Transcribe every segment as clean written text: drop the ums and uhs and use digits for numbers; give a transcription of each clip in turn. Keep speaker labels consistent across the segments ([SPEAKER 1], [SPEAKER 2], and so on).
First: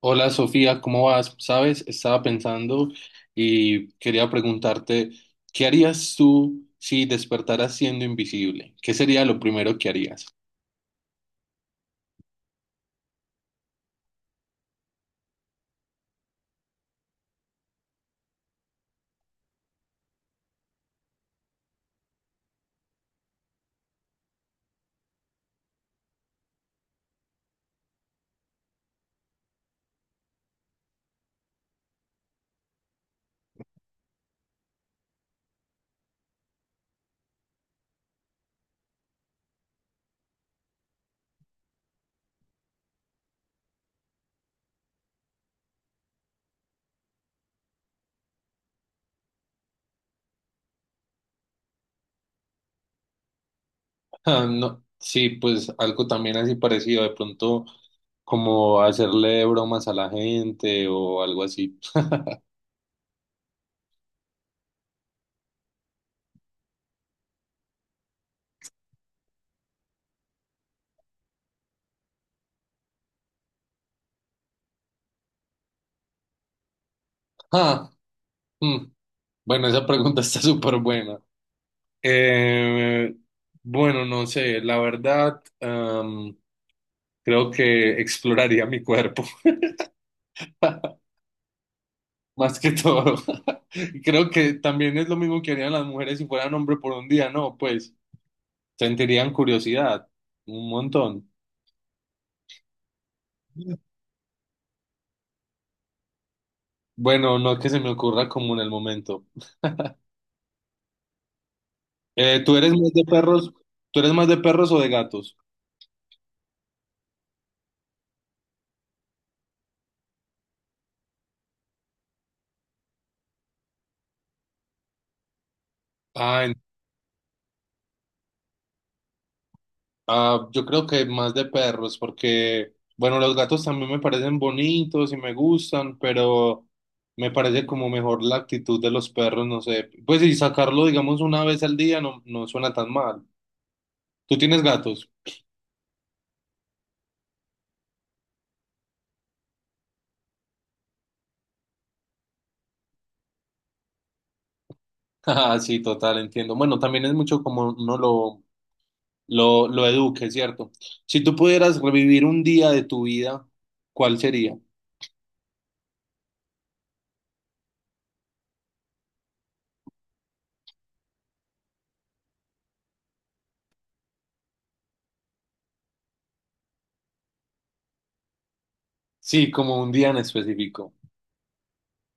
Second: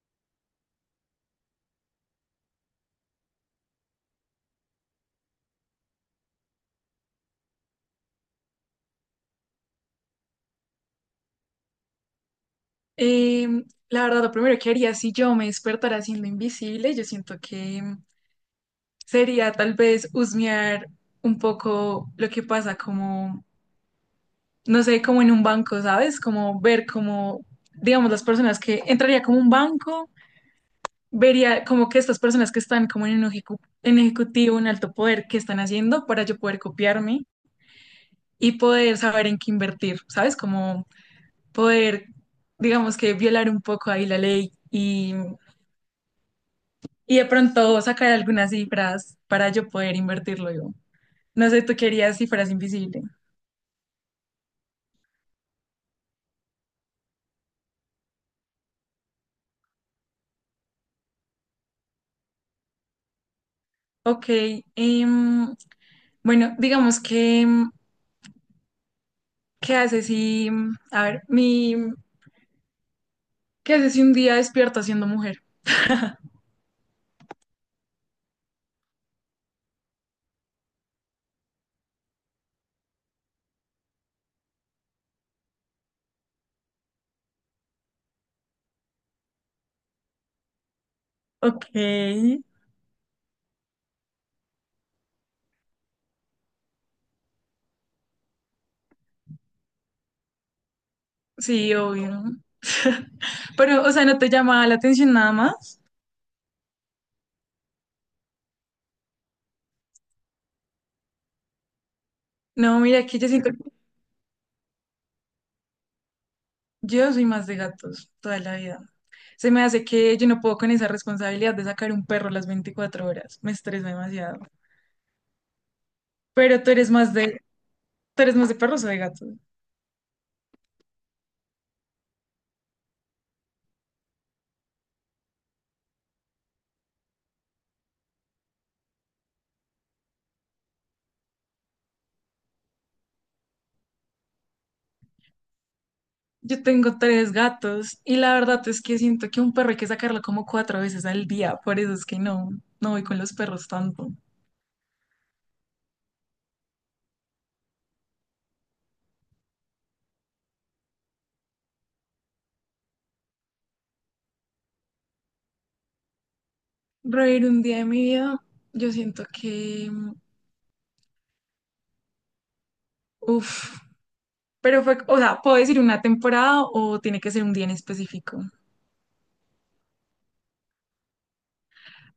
[SPEAKER 1] Hola Sofía, ¿cómo vas? Sabes, estaba pensando y quería preguntarte, ¿qué harías tú si despertaras siendo invisible? ¿Qué sería lo primero que harías?
[SPEAKER 2] La verdad, lo primero que haría si yo me despertara siendo invisible, yo siento que sería tal vez husmear un poco lo que pasa, como, no sé, como en un banco, ¿sabes? Como ver, como, digamos, las personas que entraría como un banco, vería como que estas personas que están como en un en ejecutivo, en alto poder, qué están haciendo para yo poder copiarme y poder saber en qué invertir, ¿sabes? Como poder, digamos, que violar un poco ahí la ley y de pronto sacar algunas cifras para yo poder invertirlo yo. No sé, tú querías cifras invisibles.
[SPEAKER 1] Ah, no, sí, pues algo también así parecido, de pronto como hacerle bromas a la gente o algo así.
[SPEAKER 2] Ok, em, bueno, digamos que, ¿qué haces si, a ver, ¿qué haces si un día despierto siendo mujer?
[SPEAKER 1] Ah, mm, bueno, esa pregunta está súper buena. Eh, bueno, no sé la verdad. Creo que exploraría mi cuerpo.
[SPEAKER 2] Ok,
[SPEAKER 1] Más que todo. Creo que también es lo mismo que harían las mujeres si fueran hombre por un día, ¿no? Pues sentirían curiosidad, un montón.
[SPEAKER 2] sí, obvio. Pero, o sea, ¿no te llama la atención nada más?
[SPEAKER 1] Bueno, no que se me ocurra como en el momento. ¿Tú eres
[SPEAKER 2] No,
[SPEAKER 1] más de
[SPEAKER 2] mira, que yo
[SPEAKER 1] perros?
[SPEAKER 2] siento,
[SPEAKER 1] ¿Tú eres más de perros o de gatos?
[SPEAKER 2] yo soy más de gatos toda la vida. Se me hace que yo no puedo con esa responsabilidad de sacar un perro las 24 horas. Me estresa demasiado.
[SPEAKER 1] Ah, en-
[SPEAKER 2] Pero tú eres más de, tú eres más de perros o de gatos.
[SPEAKER 1] ah, yo creo que más de perros, porque, bueno, los gatos también me parecen bonitos y me gustan, pero me parece como mejor la actitud de los perros, no sé. Pues y sacarlo, digamos, una vez al día no, no suena tan mal. ¿Tú tienes gatos?
[SPEAKER 2] Yo tengo tres gatos y la verdad es que siento que un perro hay que sacarlo como cuatro veces al día. Por eso es que no, no voy con los perros tanto.
[SPEAKER 1] Ah, sí, total, entiendo. Bueno, también es mucho como uno lo eduque, ¿cierto? Si tú pudieras revivir un día de tu vida, ¿cuál sería?
[SPEAKER 2] Reír un día de mi vida, yo siento que, uff, pero fue, o sea, ¿puedo decir una temporada o tiene que ser un día en específico?
[SPEAKER 1] Sí, como un día en específico.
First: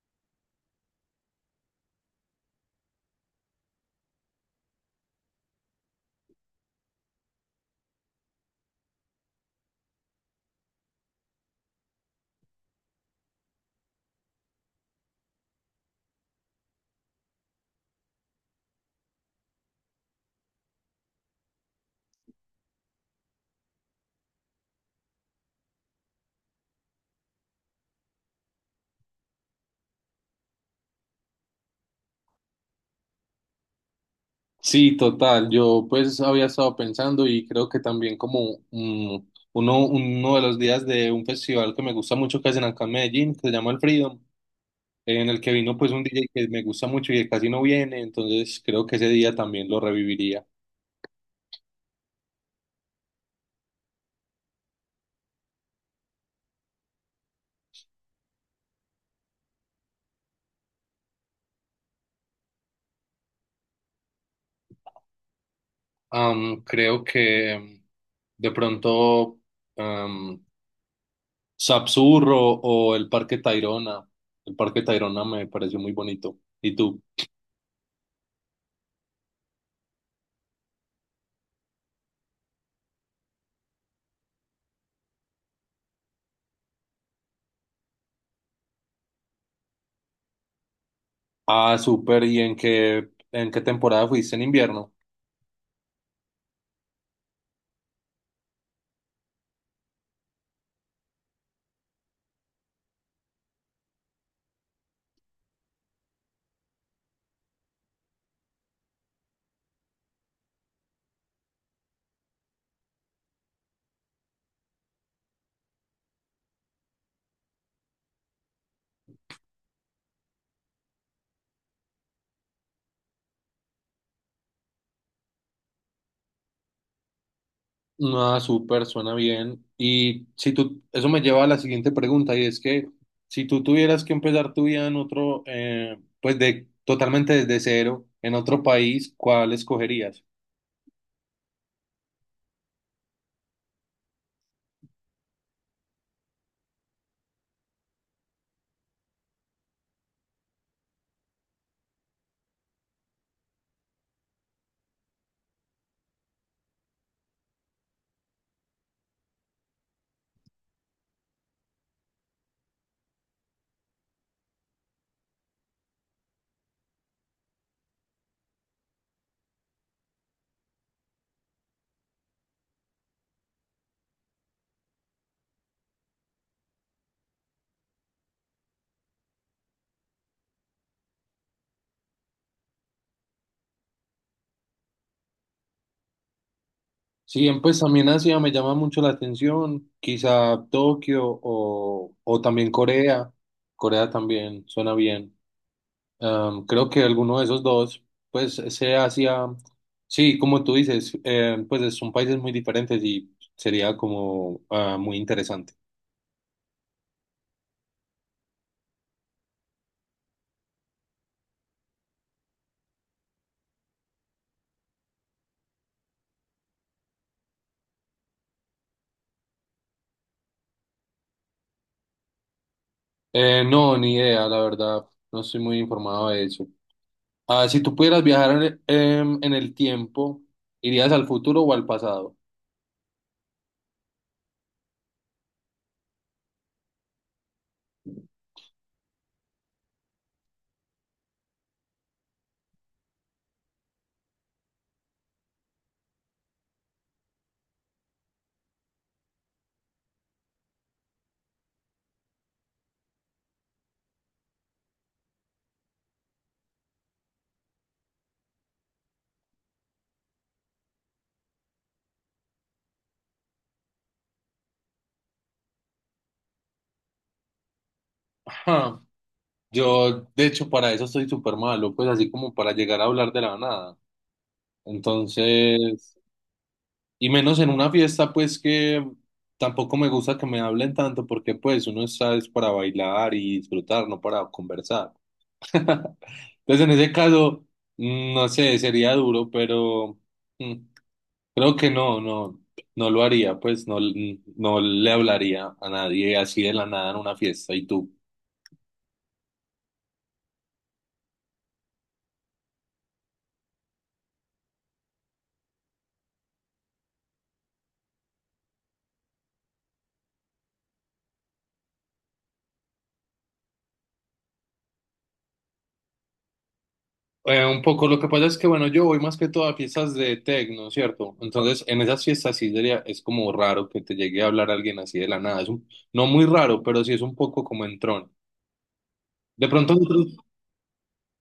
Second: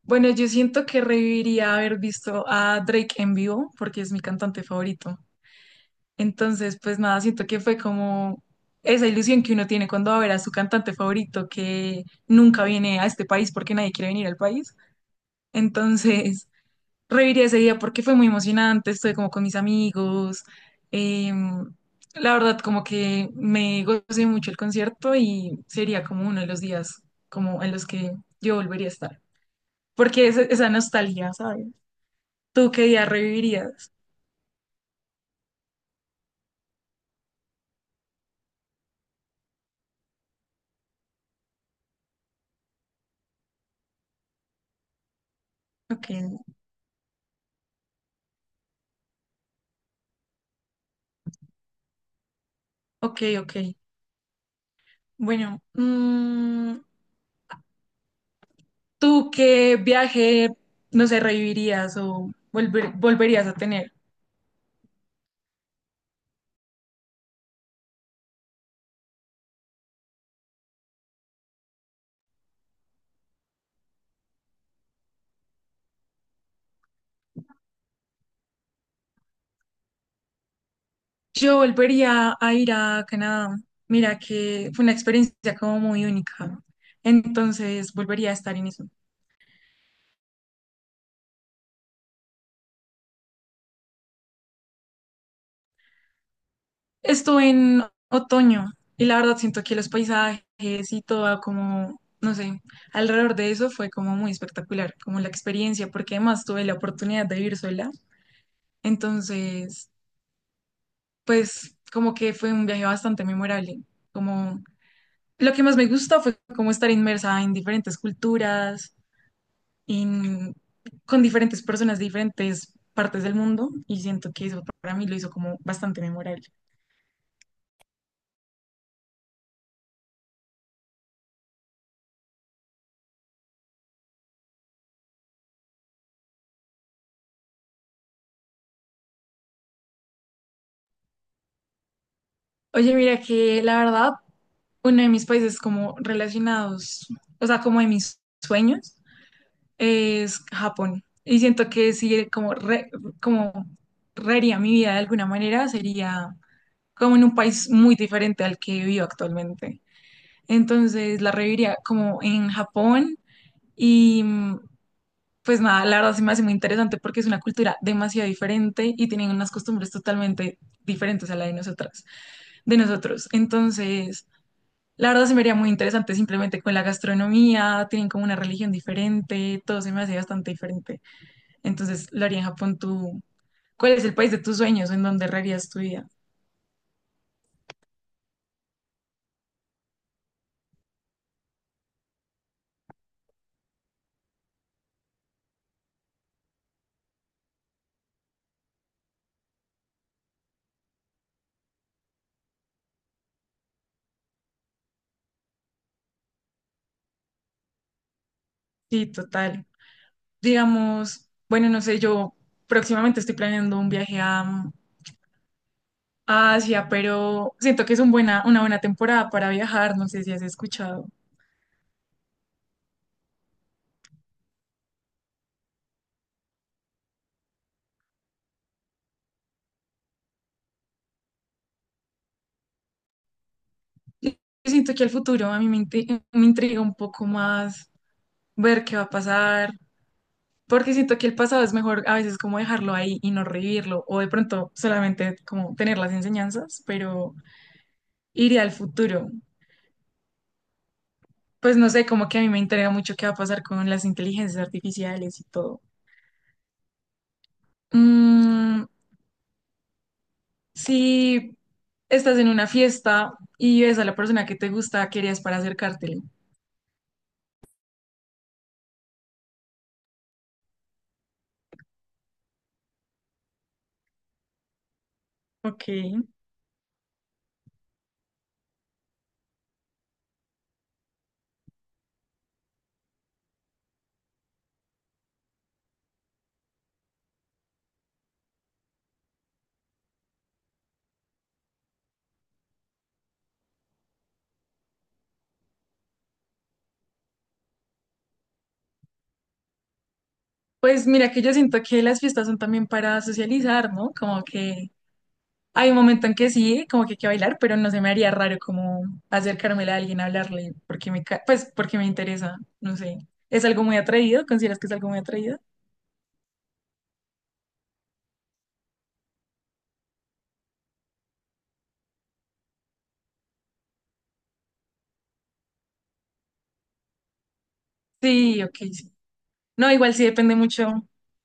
[SPEAKER 2] Bueno, yo siento que reviviría haber visto a Drake en vivo porque es mi cantante favorito. Entonces, pues nada, siento que fue como esa ilusión que uno tiene cuando va a ver a su cantante favorito que nunca viene a este país porque nadie quiere venir al país. Entonces, reviví ese día porque fue muy emocionante, estuve como con mis amigos. em, la verdad, como que me gocé mucho el concierto y sería como uno de los días como en los que yo volvería a estar. Porque es esa nostalgia, ¿sabes? ¿Tú qué día revivirías?
[SPEAKER 1] Sí, total. Yo pues había estado pensando y creo que también como uno de los días de un festival que me gusta mucho que hacen acá en Medellín, que se llama El Freedom, en el que vino pues un
[SPEAKER 2] Ok,
[SPEAKER 1] DJ que me gusta mucho y que casi no viene, entonces creo que ese día también lo reviviría.
[SPEAKER 2] ok, ok. Bueno, mm, ¿tú qué viaje, no sé, revivirías o volverías a tener?
[SPEAKER 1] Creo que de pronto, am, Sapsurro o el Parque Tayrona. El Parque Tayrona me pareció muy bonito. ¿Y tú?
[SPEAKER 2] Yo volvería a ir a Canadá. Mira que fue una experiencia como muy única. Entonces volvería a estar en eso.
[SPEAKER 1] Ah, súper. ¿Y en qué temporada fuiste, en invierno?
[SPEAKER 2] Estuve en otoño y la verdad siento que los paisajes y todo como, no sé, alrededor de eso fue como muy espectacular, como la experiencia, porque además tuve la oportunidad de vivir sola. Entonces, pues como que fue un viaje bastante memorable, como lo que más me gustó fue como estar inmersa en diferentes culturas, en- con diferentes personas de diferentes partes del mundo, y siento que eso para mí lo hizo como bastante memorable.
[SPEAKER 1] Ah, súper, suena bien. Y si tú, eso me lleva a la siguiente pregunta, y es que si tú tuvieras que empezar tu vida en otro, pues de totalmente desde cero, en otro país, ¿cuál escogerías?
[SPEAKER 2] Oye, mira que la verdad, uno de mis países como relacionados, o sea, como de mis sueños, es Japón. Y siento que si como, como reharía mi vida de alguna manera, sería como en un país muy diferente al que vivo actualmente. Entonces la reviviría como en Japón y mm, pues nada, la verdad sí me hace muy interesante porque es una cultura demasiado diferente y tienen unas costumbres totalmente diferentes a la de nosotras, de nosotros. Entonces, la verdad se me haría muy interesante simplemente con la gastronomía, tienen como una religión diferente, todo se me hace bastante diferente. Entonces, lo haría en Japón tú. ¿Cuál es el país de tus sueños en donde rearías tu vida?
[SPEAKER 1] Sí, en- pues también Asia me llama mucho la atención, quizá Tokio o también Corea. Corea también suena bien. Creo que alguno de esos dos, pues ese Asia, sí, como tú dices, pues son países muy diferentes y sería como ah, muy interesante.
[SPEAKER 2] Sí, total. Digamos, bueno, no sé, yo próximamente estoy planeando un viaje a, mm, a Asia, pero siento que es un buena, una buena temporada para viajar, no sé si has escuchado.
[SPEAKER 1] No, ni idea, la verdad, no estoy muy informado de eso. Ah, si tú pudieras viajar en el en el tiempo, ¿irías al futuro o al pasado?
[SPEAKER 2] Yo siento que al futuro a mí me, me intriga un poco más ver qué va a pasar, porque siento que el pasado es mejor a veces como dejarlo ahí y no revivirlo, o de pronto solamente como tener las enseñanzas, pero iría al futuro. Pues no sé, como que a mí me intriga mucho qué va a pasar con las inteligencias artificiales y todo. Mm, si estás en una fiesta y ves a la persona que te gusta, ¿qué harías para acercártele?
[SPEAKER 1] Ajá. Yo, de hecho, para eso estoy súper malo, pues así como para llegar a hablar de la nada.
[SPEAKER 2] Ok,
[SPEAKER 1] Entonces, y menos en una fiesta, pues que tampoco me gusta que me hablen tanto, porque pues uno está es para bailar y disfrutar, no para conversar. Entonces, en ese caso, no sé, sería duro, pero mm, creo que no lo haría, pues no, no le hablaría a nadie así de la nada en una fiesta. ¿Y tú?
[SPEAKER 2] pues mira que yo siento que las fiestas son también para socializar, ¿no? Como que hay un momento en que sí, como que hay que bailar, pero no se me haría raro como acercármela a alguien, hablarle, porque me, pues porque me interesa, no sé. ¿Es algo muy atrevido? ¿Consideras que es algo muy atrevido?
[SPEAKER 1] Un poco, lo que pasa es que, bueno, yo voy más que todo a fiestas de tecno, ¿cierto? Entonces, en esas fiestas sí sería, es como raro que te llegue a hablar alguien así de la nada. Es un- no muy raro, pero sí es un poco como entrón.
[SPEAKER 2] Sí, ok, sí.
[SPEAKER 1] De
[SPEAKER 2] No,
[SPEAKER 1] pronto,
[SPEAKER 2] igual sí
[SPEAKER 1] nosotros-
[SPEAKER 2] depende mucho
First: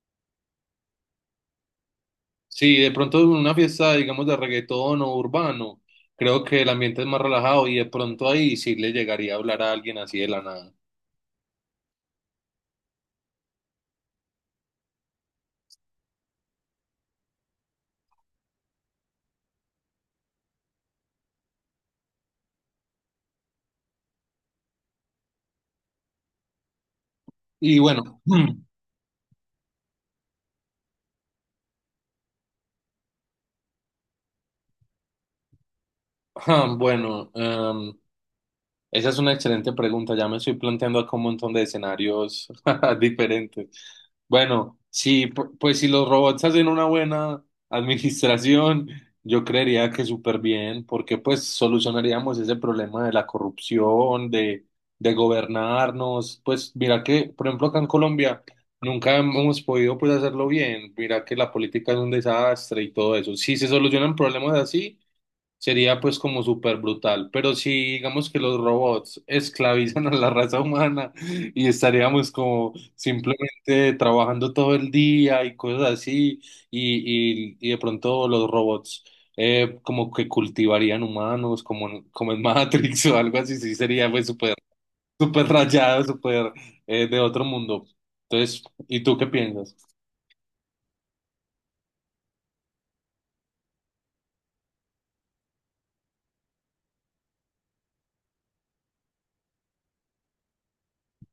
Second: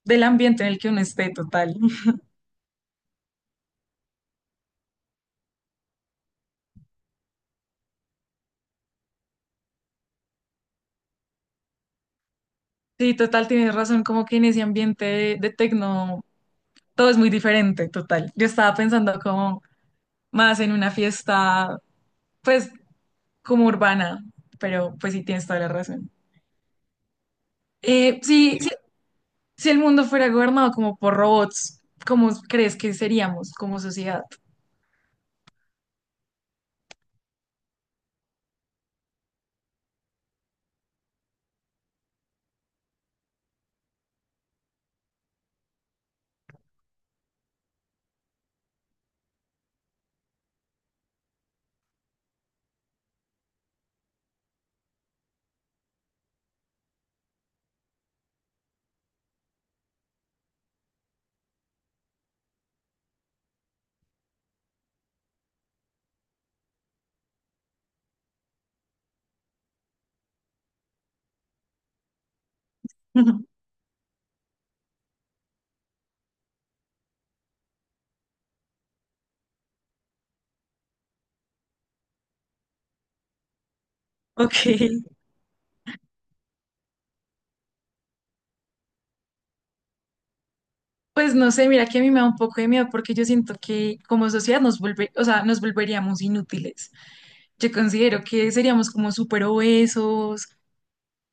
[SPEAKER 2] del ambiente en el que uno esté, total.
[SPEAKER 1] sí, de pronto en una fiesta, digamos, de reggaetón o urbano, creo que el ambiente es más relajado y de pronto ahí sí le llegaría a hablar a alguien así de la nada.
[SPEAKER 2] Sí, total, tienes razón, como que en ese ambiente de tecno todo es muy diferente, total. Yo estaba pensando como más en una fiesta, pues como urbana, pero pues sí tienes toda la razón.
[SPEAKER 1] Y bueno,
[SPEAKER 2] Sí, sí, si el mundo fuera gobernado como por robots, ¿cómo crees que seríamos como sociedad?
[SPEAKER 1] ah, bueno, esa es una excelente pregunta. Ya me estoy planteando acá un montón de escenarios diferentes. Bueno, sí, pues si los robots hacen una buena administración, yo creería que súper bien, porque pues solucionaríamos ese problema de la corrupción, de gobernarnos. Pues mira que, por ejemplo, acá en Colombia nunca hemos podido pues hacerlo bien. Mira que la política es un desastre y todo eso. Si se solucionan problemas así. Sería pues como súper brutal, pero si digamos que los robots esclavizan a la raza humana y estaríamos como simplemente trabajando todo el día y cosas así, y de pronto los robots como que cultivarían humanos como en, como en Matrix o algo así, sí sería pues súper
[SPEAKER 2] Ok,
[SPEAKER 1] súper rayado, súper de otro mundo. Entonces, ¿y tú qué piensas?
[SPEAKER 2] pues no sé, mira que a mí me da un poco de miedo porque yo siento que como sociedad nos o sea, nos volveríamos inútiles. Yo considero que seríamos como súper obesos,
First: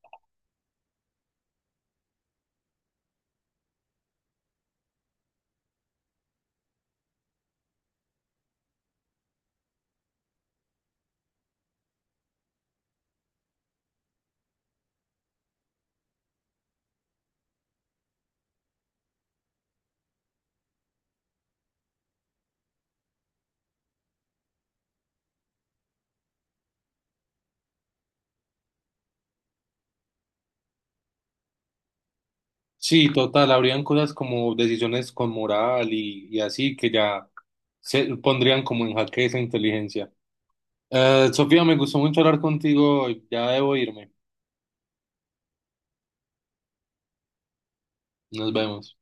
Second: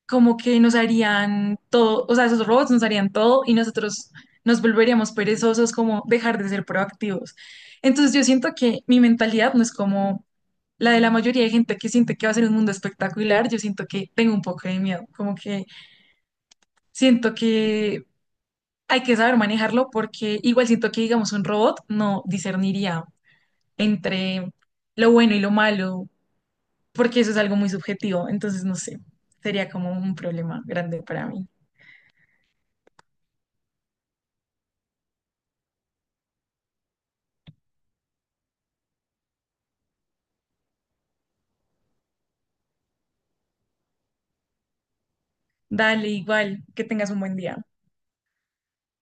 [SPEAKER 2] como que nos harían todo, o sea, esos robots nos harían todo y nosotros nos volveríamos perezosos, como dejar de ser proactivos. Entonces yo siento que mi mentalidad no es como la de la mayoría de gente que siente que va a ser un mundo espectacular, yo siento que tengo un poco de miedo, como que siento que hay que saber manejarlo porque igual siento que, digamos, un robot no discerniría entre lo bueno y lo malo, porque eso es algo muy subjetivo, entonces no sé, sería como un problema grande para mí.
[SPEAKER 1] Sí, total, habrían cosas como decisiones con moral y así que ya se pondrían como en jaque esa inteligencia. Sofía, me gustó mucho hablar contigo, ya debo irme,
[SPEAKER 2] Dale, igual, que tengas un buen día.
[SPEAKER 1] nos vemos.